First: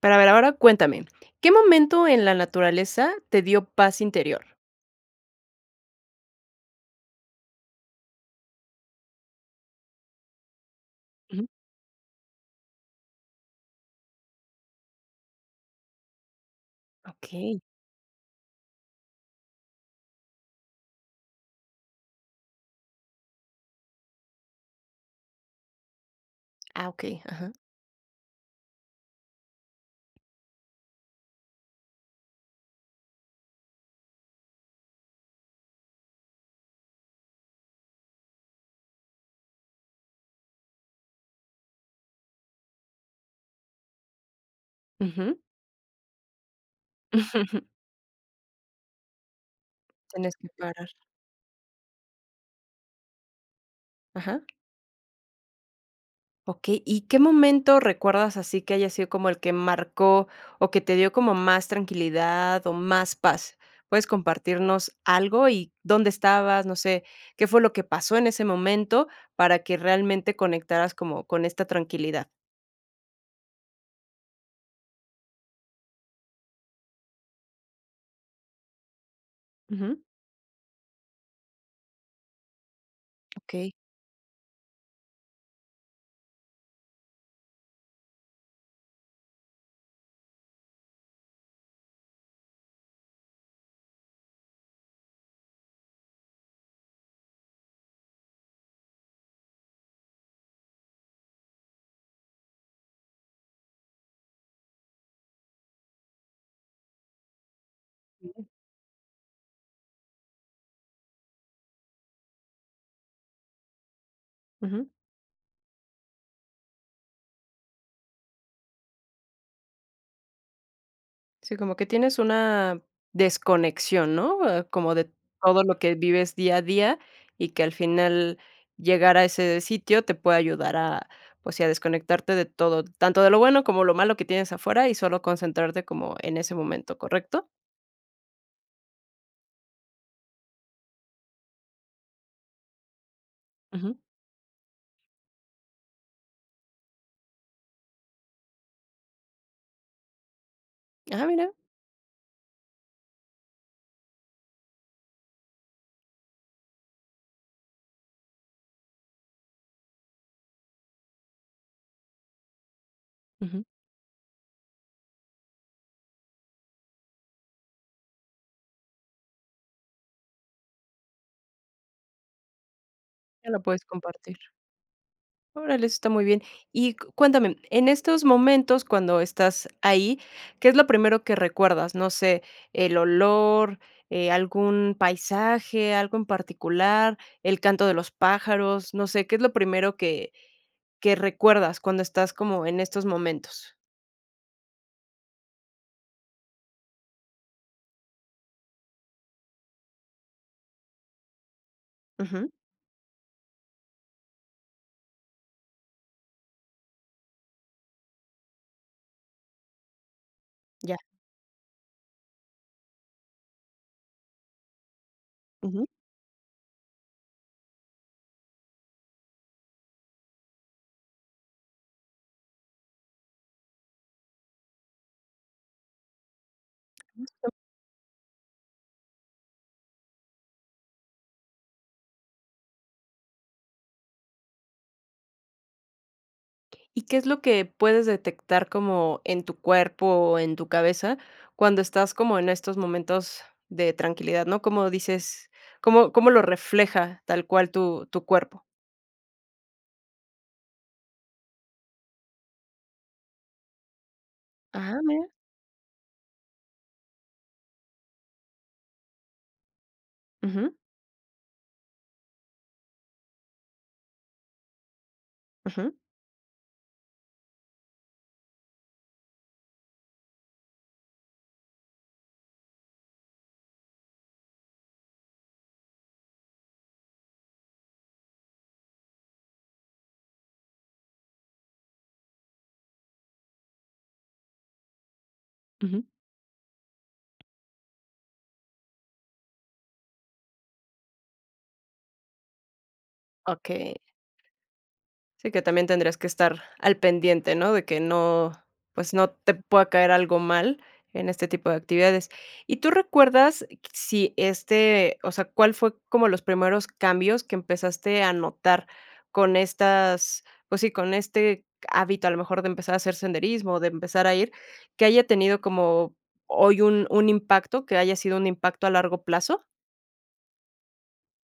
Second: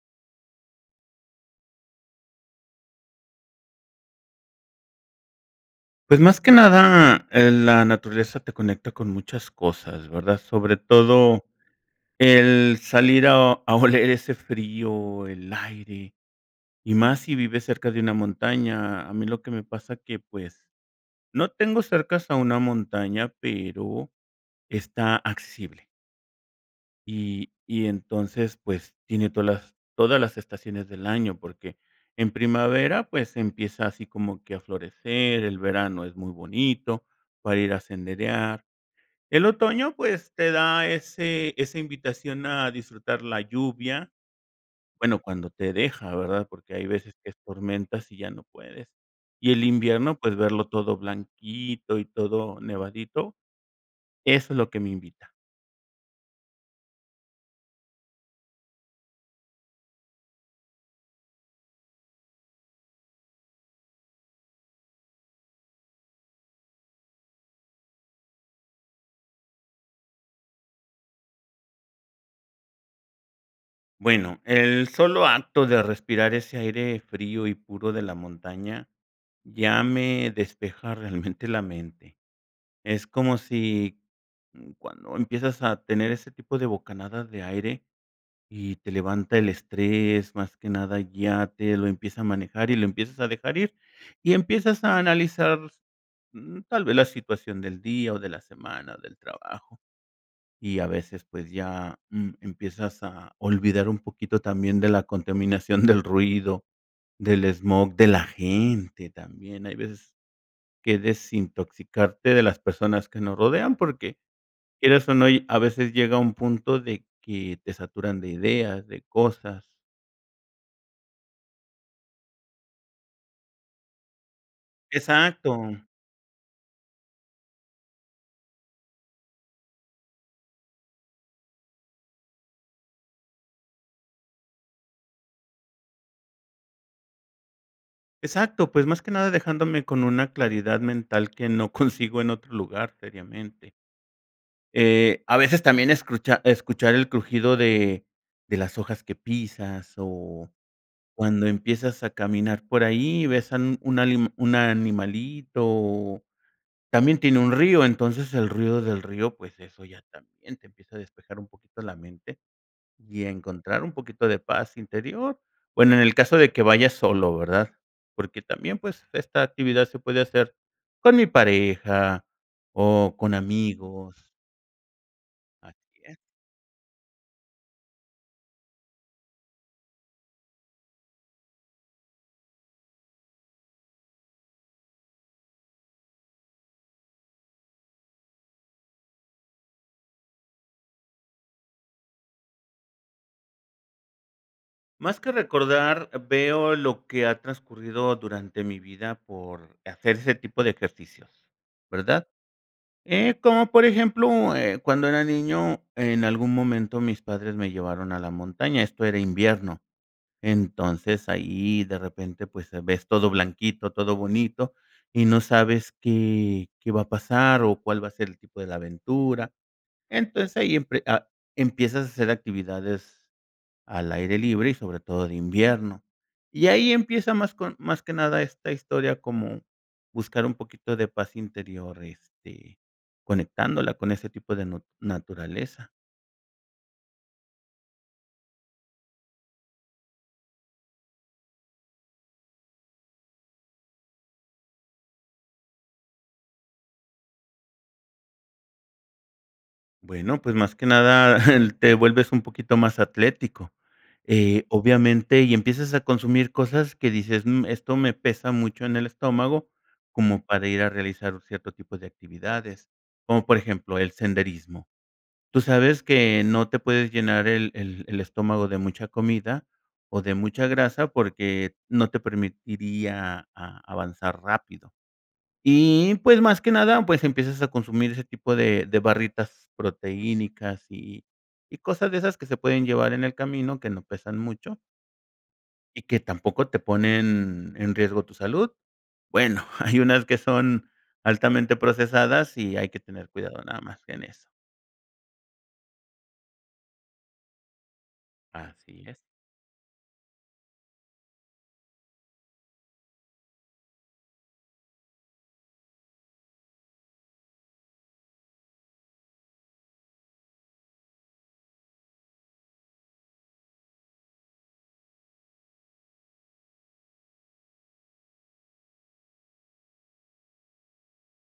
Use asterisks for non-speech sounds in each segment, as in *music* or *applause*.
Pero a ver, ahora cuéntame, ¿qué momento en la naturaleza te dio paz interior? Pues más que nada, eh, la naturaleza te conecta con muchas cosas, ¿verdad? Sobre todo Ujú. el salir a a oler ese frío, el aire, y más si Okey. vives cerca de una montaña. A mí lo que me pasa que, pues, no tengo cercas a una montaña, pero está accesible. Ah, okey, Y ajá. y entonces, pues, tiene todas las todas las estaciones del año, porque en primavera, pues, empieza así como que a florecer, el verano es muy bonito para ir a senderear. El otoño, pues, te da ese esa invitación a disfrutar la lluvia, bueno, Ujú. cuando te deja, ¿verdad? Porque hay veces que es *laughs* tormentas y ya no puedes. Y el invierno, pues, Tenías que verlo parar. todo blanquito y todo nevadito, Ajá. eso es lo que me invita. Okey, ¿y qué momento recuerdas así que haya sido como el que marcó, o, que te dio como más tranquilidad o más paz? ¿Puedes compartirnos algo? Y, ¿dónde estabas? No sé. ¿Qué fue lo que pasó en ese momento para que realmente conectaras como con esta tranquilidad? Bueno, el solo acto de respirar ese aire frío y puro de la montaña, ya Ujú. me despeja realmente la mente, es como *unintelligible* Okey. si, mm, cuando empiezas a tener ese tipo de bocanadas de aire y te levanta el estrés. Más que nada, ya te lo empieza a manejar y lo empiezas a dejar ir, y empiezas a analizar, mm, tal vez la situación del día, o, de la semana, del trabajo. Y a veces, pues ya, mm, empiezas a olvidar un poquito también de la contaminación del ruido, del smog de la Sí. gente también, hay veces que desintoxicarte de las personas que nos rodean, porque Ujú. quieras, o no, a veces llega un punto de que te saturan de ideas, de cosas. Sí, como que tienes una desconexión, ¿no?, ah, como de todo lo Exacto. que vives día a día, y que al final llegar a ese sitio te puede ayudar a, pues, sí, a desconectarte de todo, tanto de lo bueno como lo malo que tienes afuera, y solo concentrarte como en ese momento, ¿correcto? Exacto, pues, más que nada dejándome con una claridad mental que no consigo en otro lugar seriamente. Ujú. Eh, a veces también escuchar- escuchar el crujido de de las hojas que pisas, o, Ah, cuando mira. empiezas a caminar por ahí, y ves a un una ani un animalito, o, también tiene un río. Entonces el ruido del río, pues, eso ya también te empieza a despejar un poquito la mente, y Ujú. encontrar un poquito de paz interior. Bueno, en el caso de que vayas solo, ¿verdad? Porque también, pues, esta actividad se puede hacer con mi pareja, o, con Que lo puedes amigos. compartir. Órale, eso Asi está es. muy bien. y cuéntame, en estos momentos cuando estás ahí, ¿qué es lo primero que recuerdas? No sé, el olor, eh, algún paisaje, algo en particular, el canto de los pájaros, no sé qué es lo primero que que recuerdas cuando estás como en estos momentos. Más que recordar, veo lo que ha transcurrido durante mi vida por hacer ese tipo de ejercicios, ¿verdad? Ujú. Eh, como, por ejemplo, eh, cuando era niño, en algún momento mis padres me llevaron a la montaña, esto era invierno. Ya. Entonces, ahí de repente, pues, se ves todo blanquito, todo bonito, y no Ujú. sabes qué qué va a pasar, o cuál va a ser el tipo de la aventura. Entonces, ahí empie empiezas a hacer actividades al aire libre y sobre todo de invierno. Y ahí *unintelligible* empieza Justo. más con más que nada esta historia como buscar un poquito de paz interior, este, conectándola con ese tipo de nut naturaleza. ¿Y qué es lo que puedes detectar como en tu cuerpo o en tu cabeza? Cuando estás como en estos momentos de tranquilidad, ¿no?, cómo dices, ¿cómo cómo lo refleja tal cual tu tu cuerpo? Bueno, pues, más que nada, *giggles* eh, te vuelves un poquito más atlético. Eh, Ah mira. obviamente, y empiezas a consumir cosas que dices, mm, esto me pesa mucho en el estómago, como para Ujú. ir a realizar cierto tipo de actividades, como por ejemplo, el senderismo. Tú Ujú. sabes que no te puedes llenar el el el estómago de mucha comida, o, de mucha grasa porque no te permitiría a avanzar rápido. Y, pues, más que nada, pues, empiezas a consumir ese tipo de de barritas proteínicas, y y cosas de esas que se pueden llevar en el camino, que no pesan mucho. y Ujú. que tampoco te *unintelligible* ponen en riesgo tu salud, bueno, *giggles* hay unas que son altamente procesadas, y hay que tener cuidado nada Okey. más en eso. Sí, que también tendrías que estar al pendiente, ¿no?, de que no, Así pues, es. no te pueda caer algo mal en este tipo de actividades. ¿Y tú recuerdas q si este, o sea, cuál fue como los primeros cambios que empezaste a notar con estas pues sí, con este hábito, a lo mejor de empezar a hacer senderismo, de empezar a ir, que haya tenido como hoy un un impacto, que haya sido un impacto a largo plazo?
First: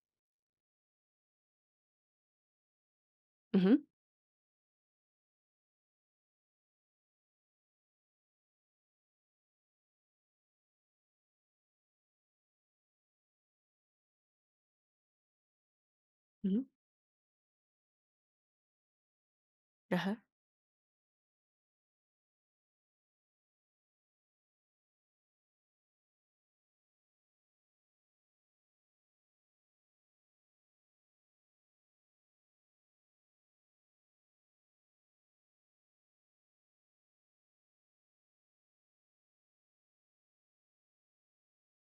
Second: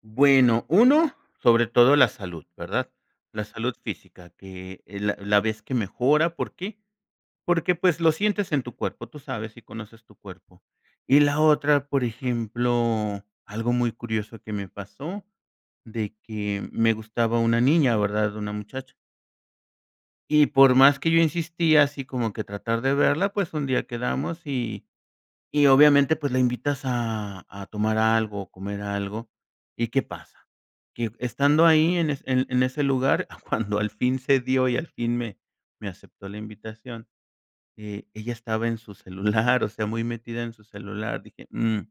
Bueno, uno, sobre todo la salud, ¿verdad? La salud Ujú. física, que es la la vez que mejora, ¿por qué? Porque, pues, lo sientes en tu cuerpo, tú sabes y conoces tu cuerpo. Y la otra, por ejemplo, algo muy curioso que me pasó, de Ujú. que me gustaba una niña, ¿verdad? Una muchacha Ajá. y por más que yo insistía, así como que tratar de verla, pues, un día quedamos, y y obviamente, pues, la invitas a a tomar algo, o comer algo y, ¿qué pasa? Que estando ahí, en en en ese lugar, cuando al fin se dio y al fin me me aceptó la invitación. Eh, ella estaba en su celular, o sea, muy metida en su celular, dije: "Mm,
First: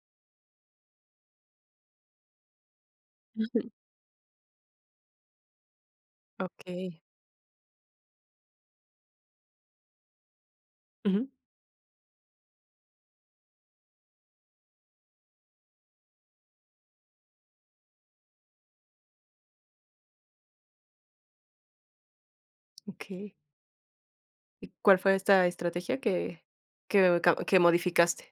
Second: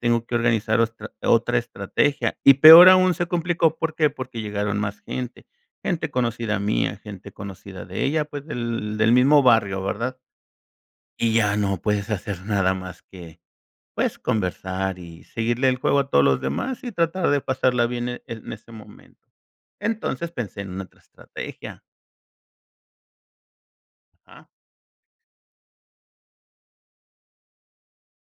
tengo que organizar otra otra estrategia", y peor aún se Ujú. complicó, ¿por qué? Porque llegaron más gente. Gente conocida mía, Okey. gente conocida de ella, pues, del del mismo barrio, ¿verdad? Ujú. Y ya no puedes hacer nada más que, pues, conversar y seguirle el juego a todos los demás, y tratar de pasarla bien en en ese momento. Entonces pensé en otra estrategia. Okey. Ajá. ¿Y cuál fue esta estrategia que que o que modificaste?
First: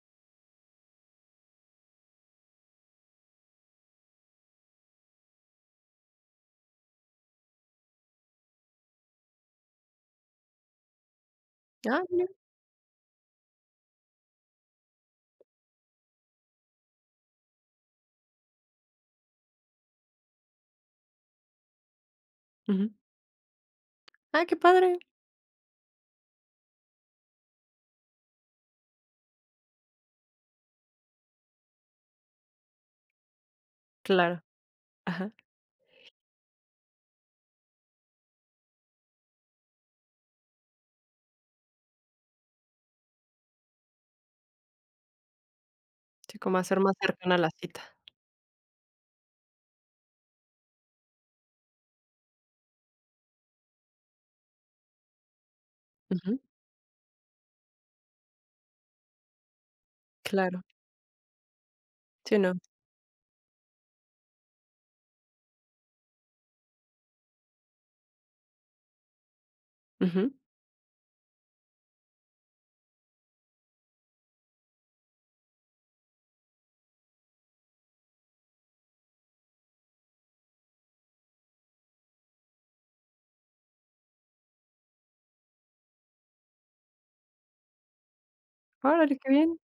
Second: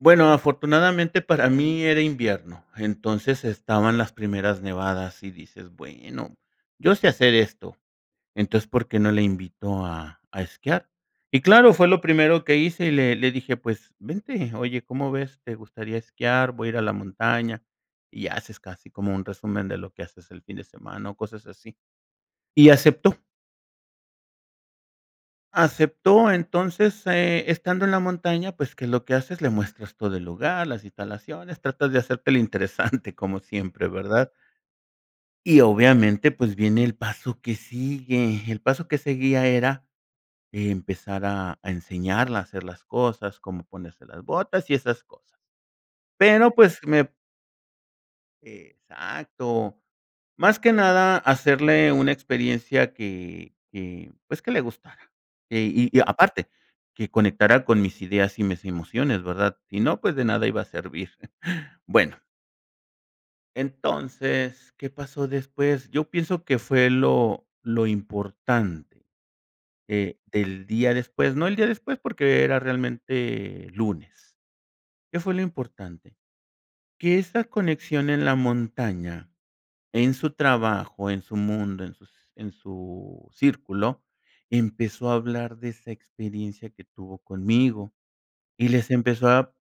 Bueno, afortunadamente para mí era invierno, entonces estaban las primeras nevadas, y dices: "Bueno, yo sé hacer esto. Entonces, ¿por qué no la invito a a esquiar?" Y claro, fue lo Ah, bien. primero que hice, y le le dije: "Pues, vente, oye, ¿cómo ves? ¿Te gustaría esquiar?, voy a ir a la montaña". Y haces casi como un resumen de lo que haces el fin de semana o cosas así. Y Ujú. aceptó. Ah, qué padre. Aceptó, entonces, eh, estando en la montaña, pues, ¿qué es lo que haces?, le muestras todo el lugar, las instalaciones, tratas de hacerte el interesante como siempre, ¿verdad? Claro. ajá. Y obviamente, pues, viene el paso que sigue. El paso que seguía era empezar a a enseñarle a hacer las cosas, cómo ponerse las botas y esas cosas. Sí, Pero, como hacer pues más me cercana la cita. Exacto, más que nada hacerle una experiencia que que, pues, que le gustara, y y Ujú. aparte que conectara con mis ideas y mis emociones ¿verdad? Si no, pues, de nada iba Claro. a servir. Bueno Sí, no. Entonces, ¿qué pasó después? Yo pienso que fue lo lo importante, eh, Ujú. del día después, no el día después, porque era realmente lunes. ¿Qué fue lo importante? Que esa conexión en la montaña, en su trabajo, en su mundo, en sus en su círculo, empezó a hablar de esa experiencia que tuvo conmigo, y les Órale, empezó qué a bien.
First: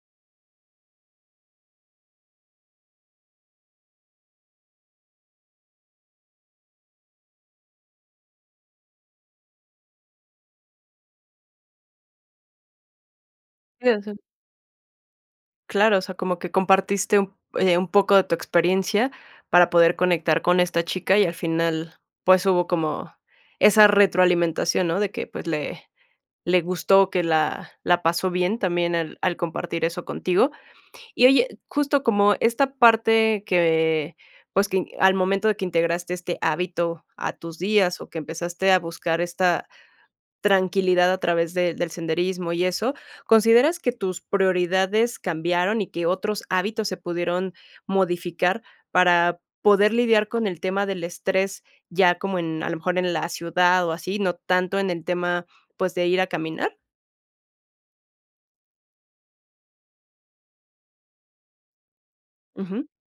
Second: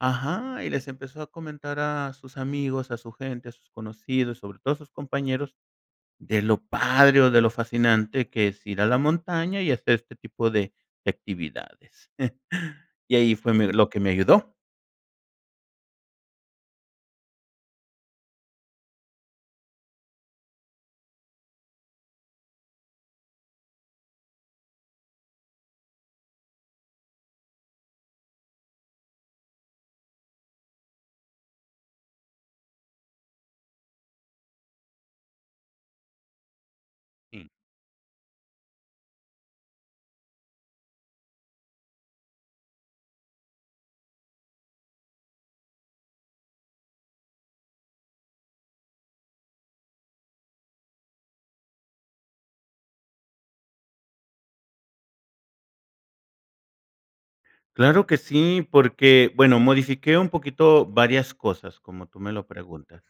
ajá, y les empezó a comentar a sus amigos, a su gente, a sus conocidos, y sobre todo a sus compañeros de lo padre, o, de lo fascinante que es ir a la montaña y hacer este tipo de de actividades. *chuckles* Y ahí fue me lo que me *unintelligible* ayudó. Claro, o sea, como que compartiste un eh, un poco de tu experiencia para poder conectar con esta chica, y al final, pues, hubo como esa retroalimentación, ¿no? De que, pues, le le gustó, que la la pasó bien también al al compartir eso contigo. Y oye, justo como esta parte que, pues, que al momento de que integraste este hábito a Jum. tus días, o que empezaste a buscar esta tranquilidad a través de del senderismo y eso, ¿consideras que tus prioridades cambiaron y que otros hábitos se pudieron modificar para poder lidiar con el tema del estrés, ya como en a lo mejor en la ciudad, o así, no tanto en el tema, pues, de ir a caminar? Claro que sí, porque, bueno, modifiqué un poquito varias cosas, como tú me lo Ujú. preguntas.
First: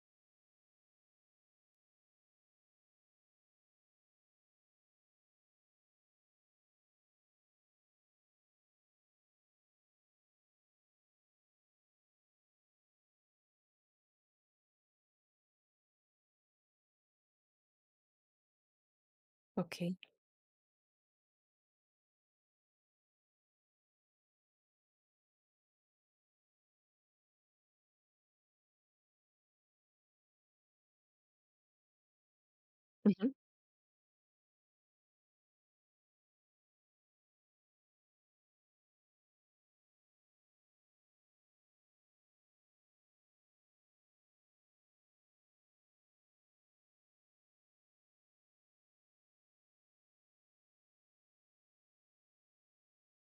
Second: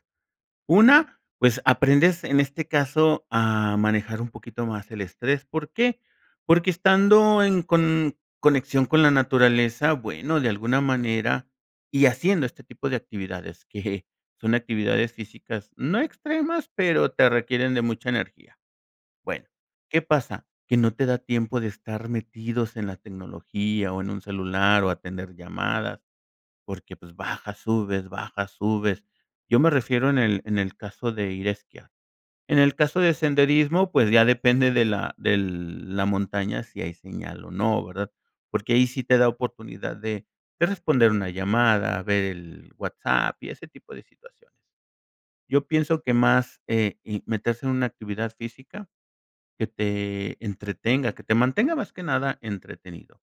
Una, pues, aprendes en este caso a manejar un poquito más el estrés, ¿por qué? Porque estando en con conexión con la naturaleza, bueno, de alguna manera, y haciendo este tipo de actividades que son actividades físicas, no extremas, pero te requieren de mucha energía. Bueno, Okey. ¿qué pasa? Que no te da tiempo de estar metidos en la tecnología, o en un celular, o atender llamadas, porque, pues, baja, subes, baja, subes. Yo me refiero en el en el caso de ir a esquiar. En el caso de Ujú. senderismo, pues, ya depende de la del de la montaña si hay señal o no, ¿verdad? Porque ahí sí te da oportunidad de de responder una llamada, ver el WhatsApp y ese tipo de situaciones. Yo pienso que más, eh, y meterse en una actividad física que te entretenga, que te mantenga más que nada entretenido.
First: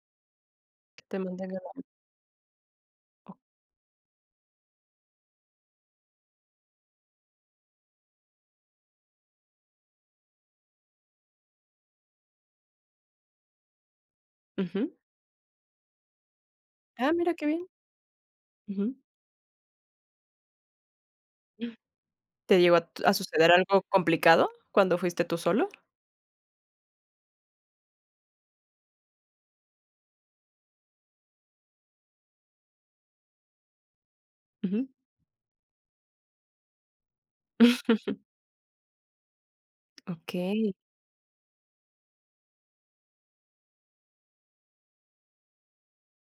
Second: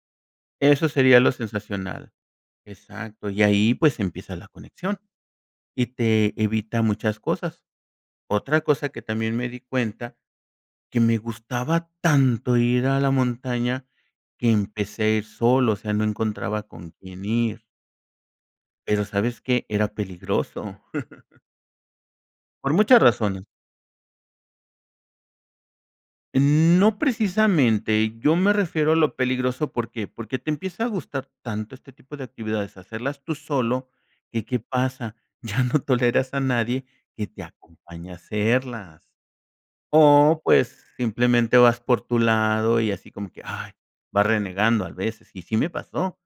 Eso sería Te lo mantenga bien. sensacional. Exacto, Oc y ahí pues empieza la conexión, y te evita muchas cosas. Otra cosa que también me di cuenta que me gustaba tanto ir a la montaña que Ujú. empecé a ir solo, o sea, no encontraba con Ah, quién mira qué ir. bien. Ujú. Pero, ¿sabes qué? Era peligroso. *chuckles* ¿Te Por llegó a muchas tu razones. suceder algo complicado cuando fuiste tú solo? No precisamente yo me refiero a lo peligroso, ¿por qué? Porque te empieza a gustar tanto este tipo de actividades, hacerlas tú solo, que, ¿qué Ujú. pasa? Ya no toleras a nadie que te acompañe a *chuckles* hacerlas. O, Okey. pues, simplemente vas por tu lado y así como que, ay, vas renegando a veces, y sí me pasó.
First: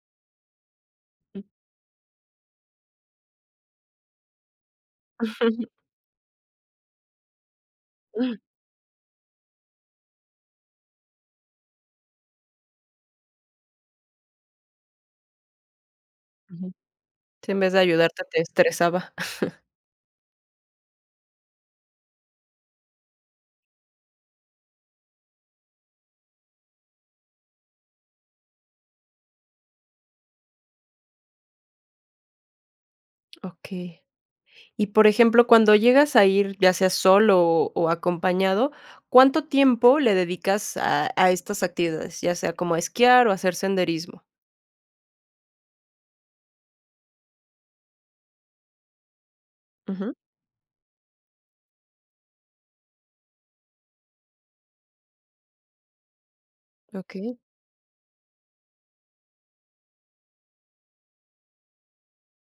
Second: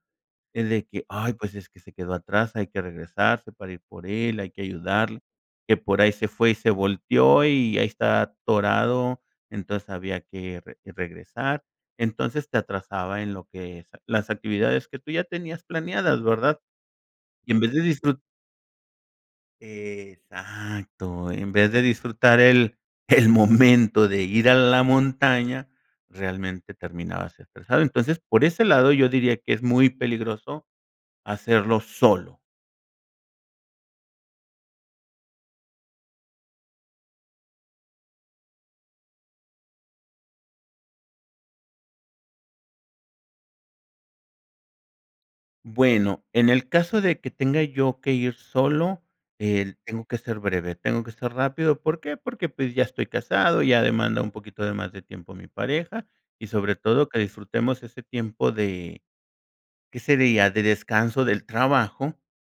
Es de que: "Ay, Ujú. pues es que se quedó atrás, hay que regresarse para ir por él, hay que ayudarle, *chuckles* que por ahí se fue y se volteó, y ahí está atorado". Entonces había que re regresar, entonces te atrasaba en lo que es las actividades que tú ya tenías planeadas, ¿verdad? Ujú. Si Y en en vez vez de de disfru ayudarte te estresaba. *chuckles* Exacto, en vez de disfrutar el el momento de ir a la montaña, realmente terminabas estresado. Entonces, por ese lado, yo diría que es muy peligroso hacerlo solo. Okey. Y, por ejemplo, cuando llegas a ir, ya sea solo, o, acompañado, ¿cuánto tiempo le dedicas a a estas actividades? Ya sea como a esquiar, o, hacer senderismo. Bueno, en el caso de que tenga yo que ir solo, eh, tengo Ujú. que ser breve, tengo que ser rápido, ¿por qué? Porque, pues ya estoy casado, ya demanda un poquito de más de tiempo mi pareja y sobre todo que Okey. disfrutemos ese tiempo de ¿qué sería? De descanso del trabajo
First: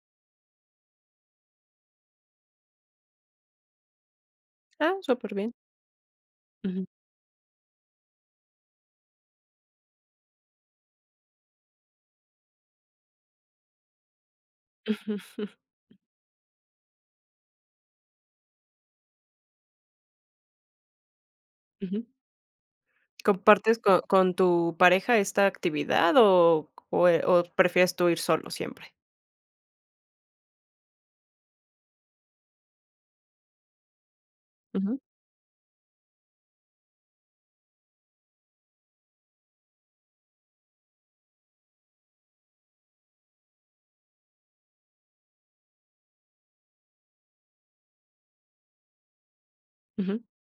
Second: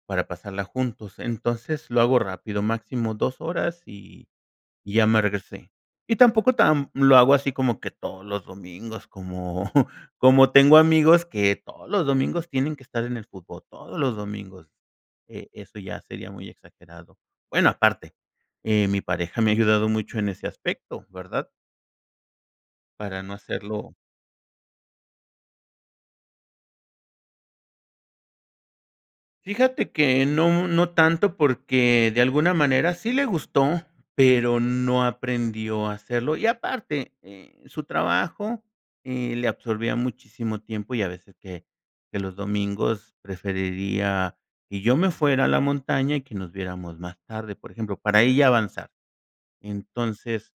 para pasarla juntos. Entonces lo hago rápido, máximo 2 horas y y Ah, ya me súper bien. regresé. Y tampoco Ujú. tamp lo hago así como que todos los domingos, como *chuckles* como tengo amigos que todos los domingos tienen que estar en el fútbol, todos los domingos. Eh, eso *chuckles* ya sería muy exagerado. Bueno, aparte, eh, mi pareja me ha ayudado mucho en ese aspecto, ¿verdad? Ujú. Para no ¿Compartes hacerlo con con tu pareja esta actividad o o eh, o prefieres tú ir solo siempre? Fíjate que no mu no tanto porque de alguna manera sí le gustó, pero Ujú. no aprendió a hacerlo y, aparte, eh, su trabajo, eh, le absorbía muchísimo tiempo y a veces, que que los domingos preferiría que yo me fuera a la montaña y que nos viéramos más tarde, por ejemplo, para ella avanzar. Ujú. Entonces,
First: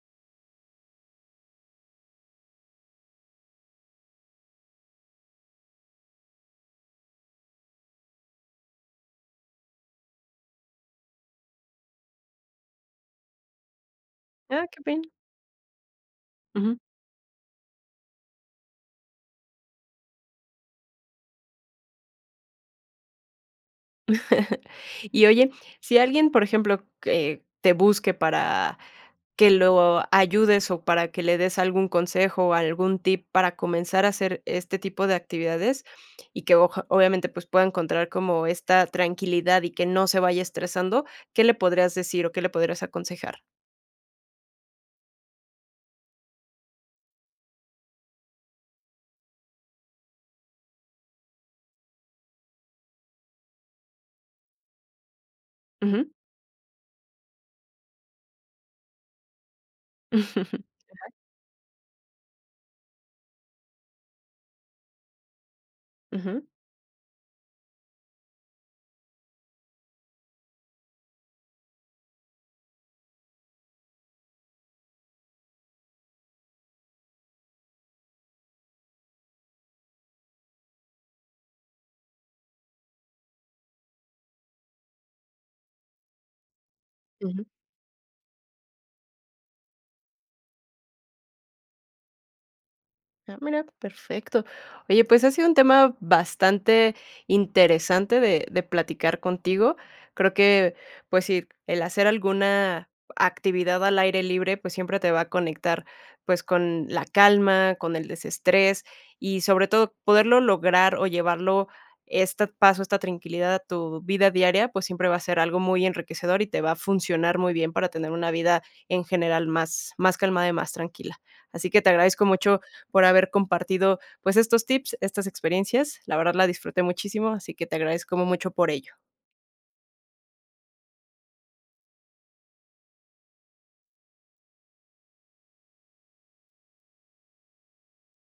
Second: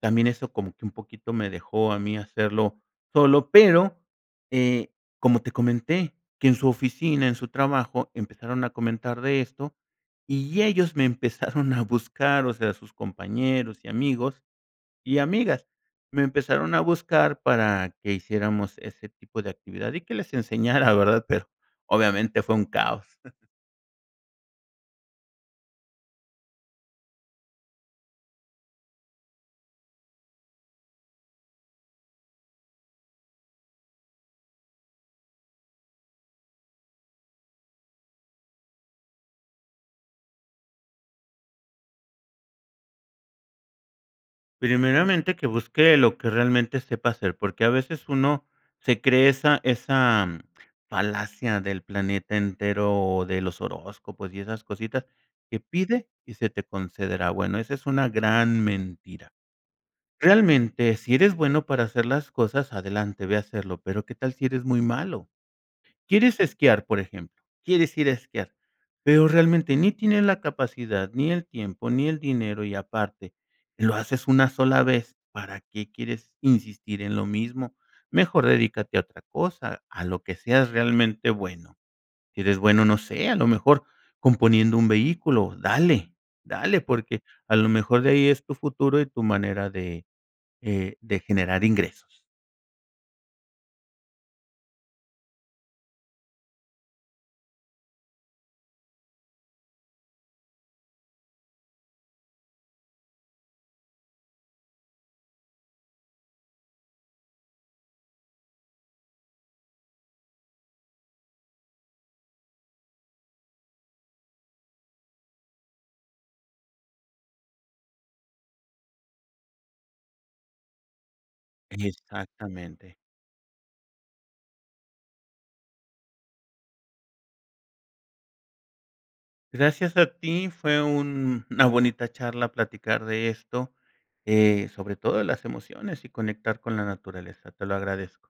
también eso como que un poquito me dejó a mí hacerlo solo, pero, eh, como te comenté, que en su oficina, en su trabajo, empezaron a comentar de esto y ellos me empezaron a buscar, o sea, sus compañeros y amigos Ah, qué bien. y amigas me empezaron Ujú. a buscar para que hiciéramos ese tipo de actividad y que les enseñara, ¿verdad? Pero, obviamente, fue un caos. *chuckles* *chuckles* Y oye, sí alguien, por ejemplo, que te busque para que lo ayudes, o para que le des algún consejo, algún tip para comenzar a hacer este tipo de actividades, y que oja obviamente, pues, pueda encontrar como esta tranquilidad y que no se vaya estresando, ¿qué le podrías decir, o, qué le podrías aconsejar? Primeramente que busque lo que realmente sepa hacer, porque a veces uno se cree esa esa falacia del planeta entero o de los horóscopos y esas cositas que Ujú. pide y se te concederá. Bueno, esa es una gran mentira. Realmente, *chuckles* sí eres bueno para hacer las cosas, adelante, ve a hacerlo pero, ¿qué tal si eres muy malo? Quieres Ujú. esquiar, por ejemplo, quieres ir a esquiar, pero realmente ni tienes la capacidad, ni el tiempo, ni el dinero, y aparte lo haces 1 sola vez, ¿para qué quieres insistir en lo mismo? Mejor dedícate a otra cosa, a lo que seas realmente bueno. Sí eres bueno, no sé, a lo mejor componiendo un vehículo, dale, dale, porque Ujú. a lo mejor de ahí es tu futuro y tu manera de, eh, de generar ingresos. Ah mira, perfecto. Oye, pues ha sido un tema bastante interesante de de platicar contigo. Creo que, pues sí, el hacer alguna actividad al aire libre, pues, siempre te va a conectar, pues, con la calma, con el desestrés, y sobre todo poderlo lograr, o llevarlo este paso, esta tranquilidad a tu vida diaria, pues, siempre va a ser algo muy enriquecedor, y te va a funcionar muy bien para tener una vida en general más más calmada y más tranquila. Así que te agradezco mucho Exactamente. por haber compartido, pues, estos tips, estas experiencias. La verdad la disfruté muchísimo, así que te agradezco mu mucho por ello. Gracias a ti, fue un una bonita charla platicar de esto, eh, sobre todo de las emociones y conectar con la naturaleza. Te lo agradezco.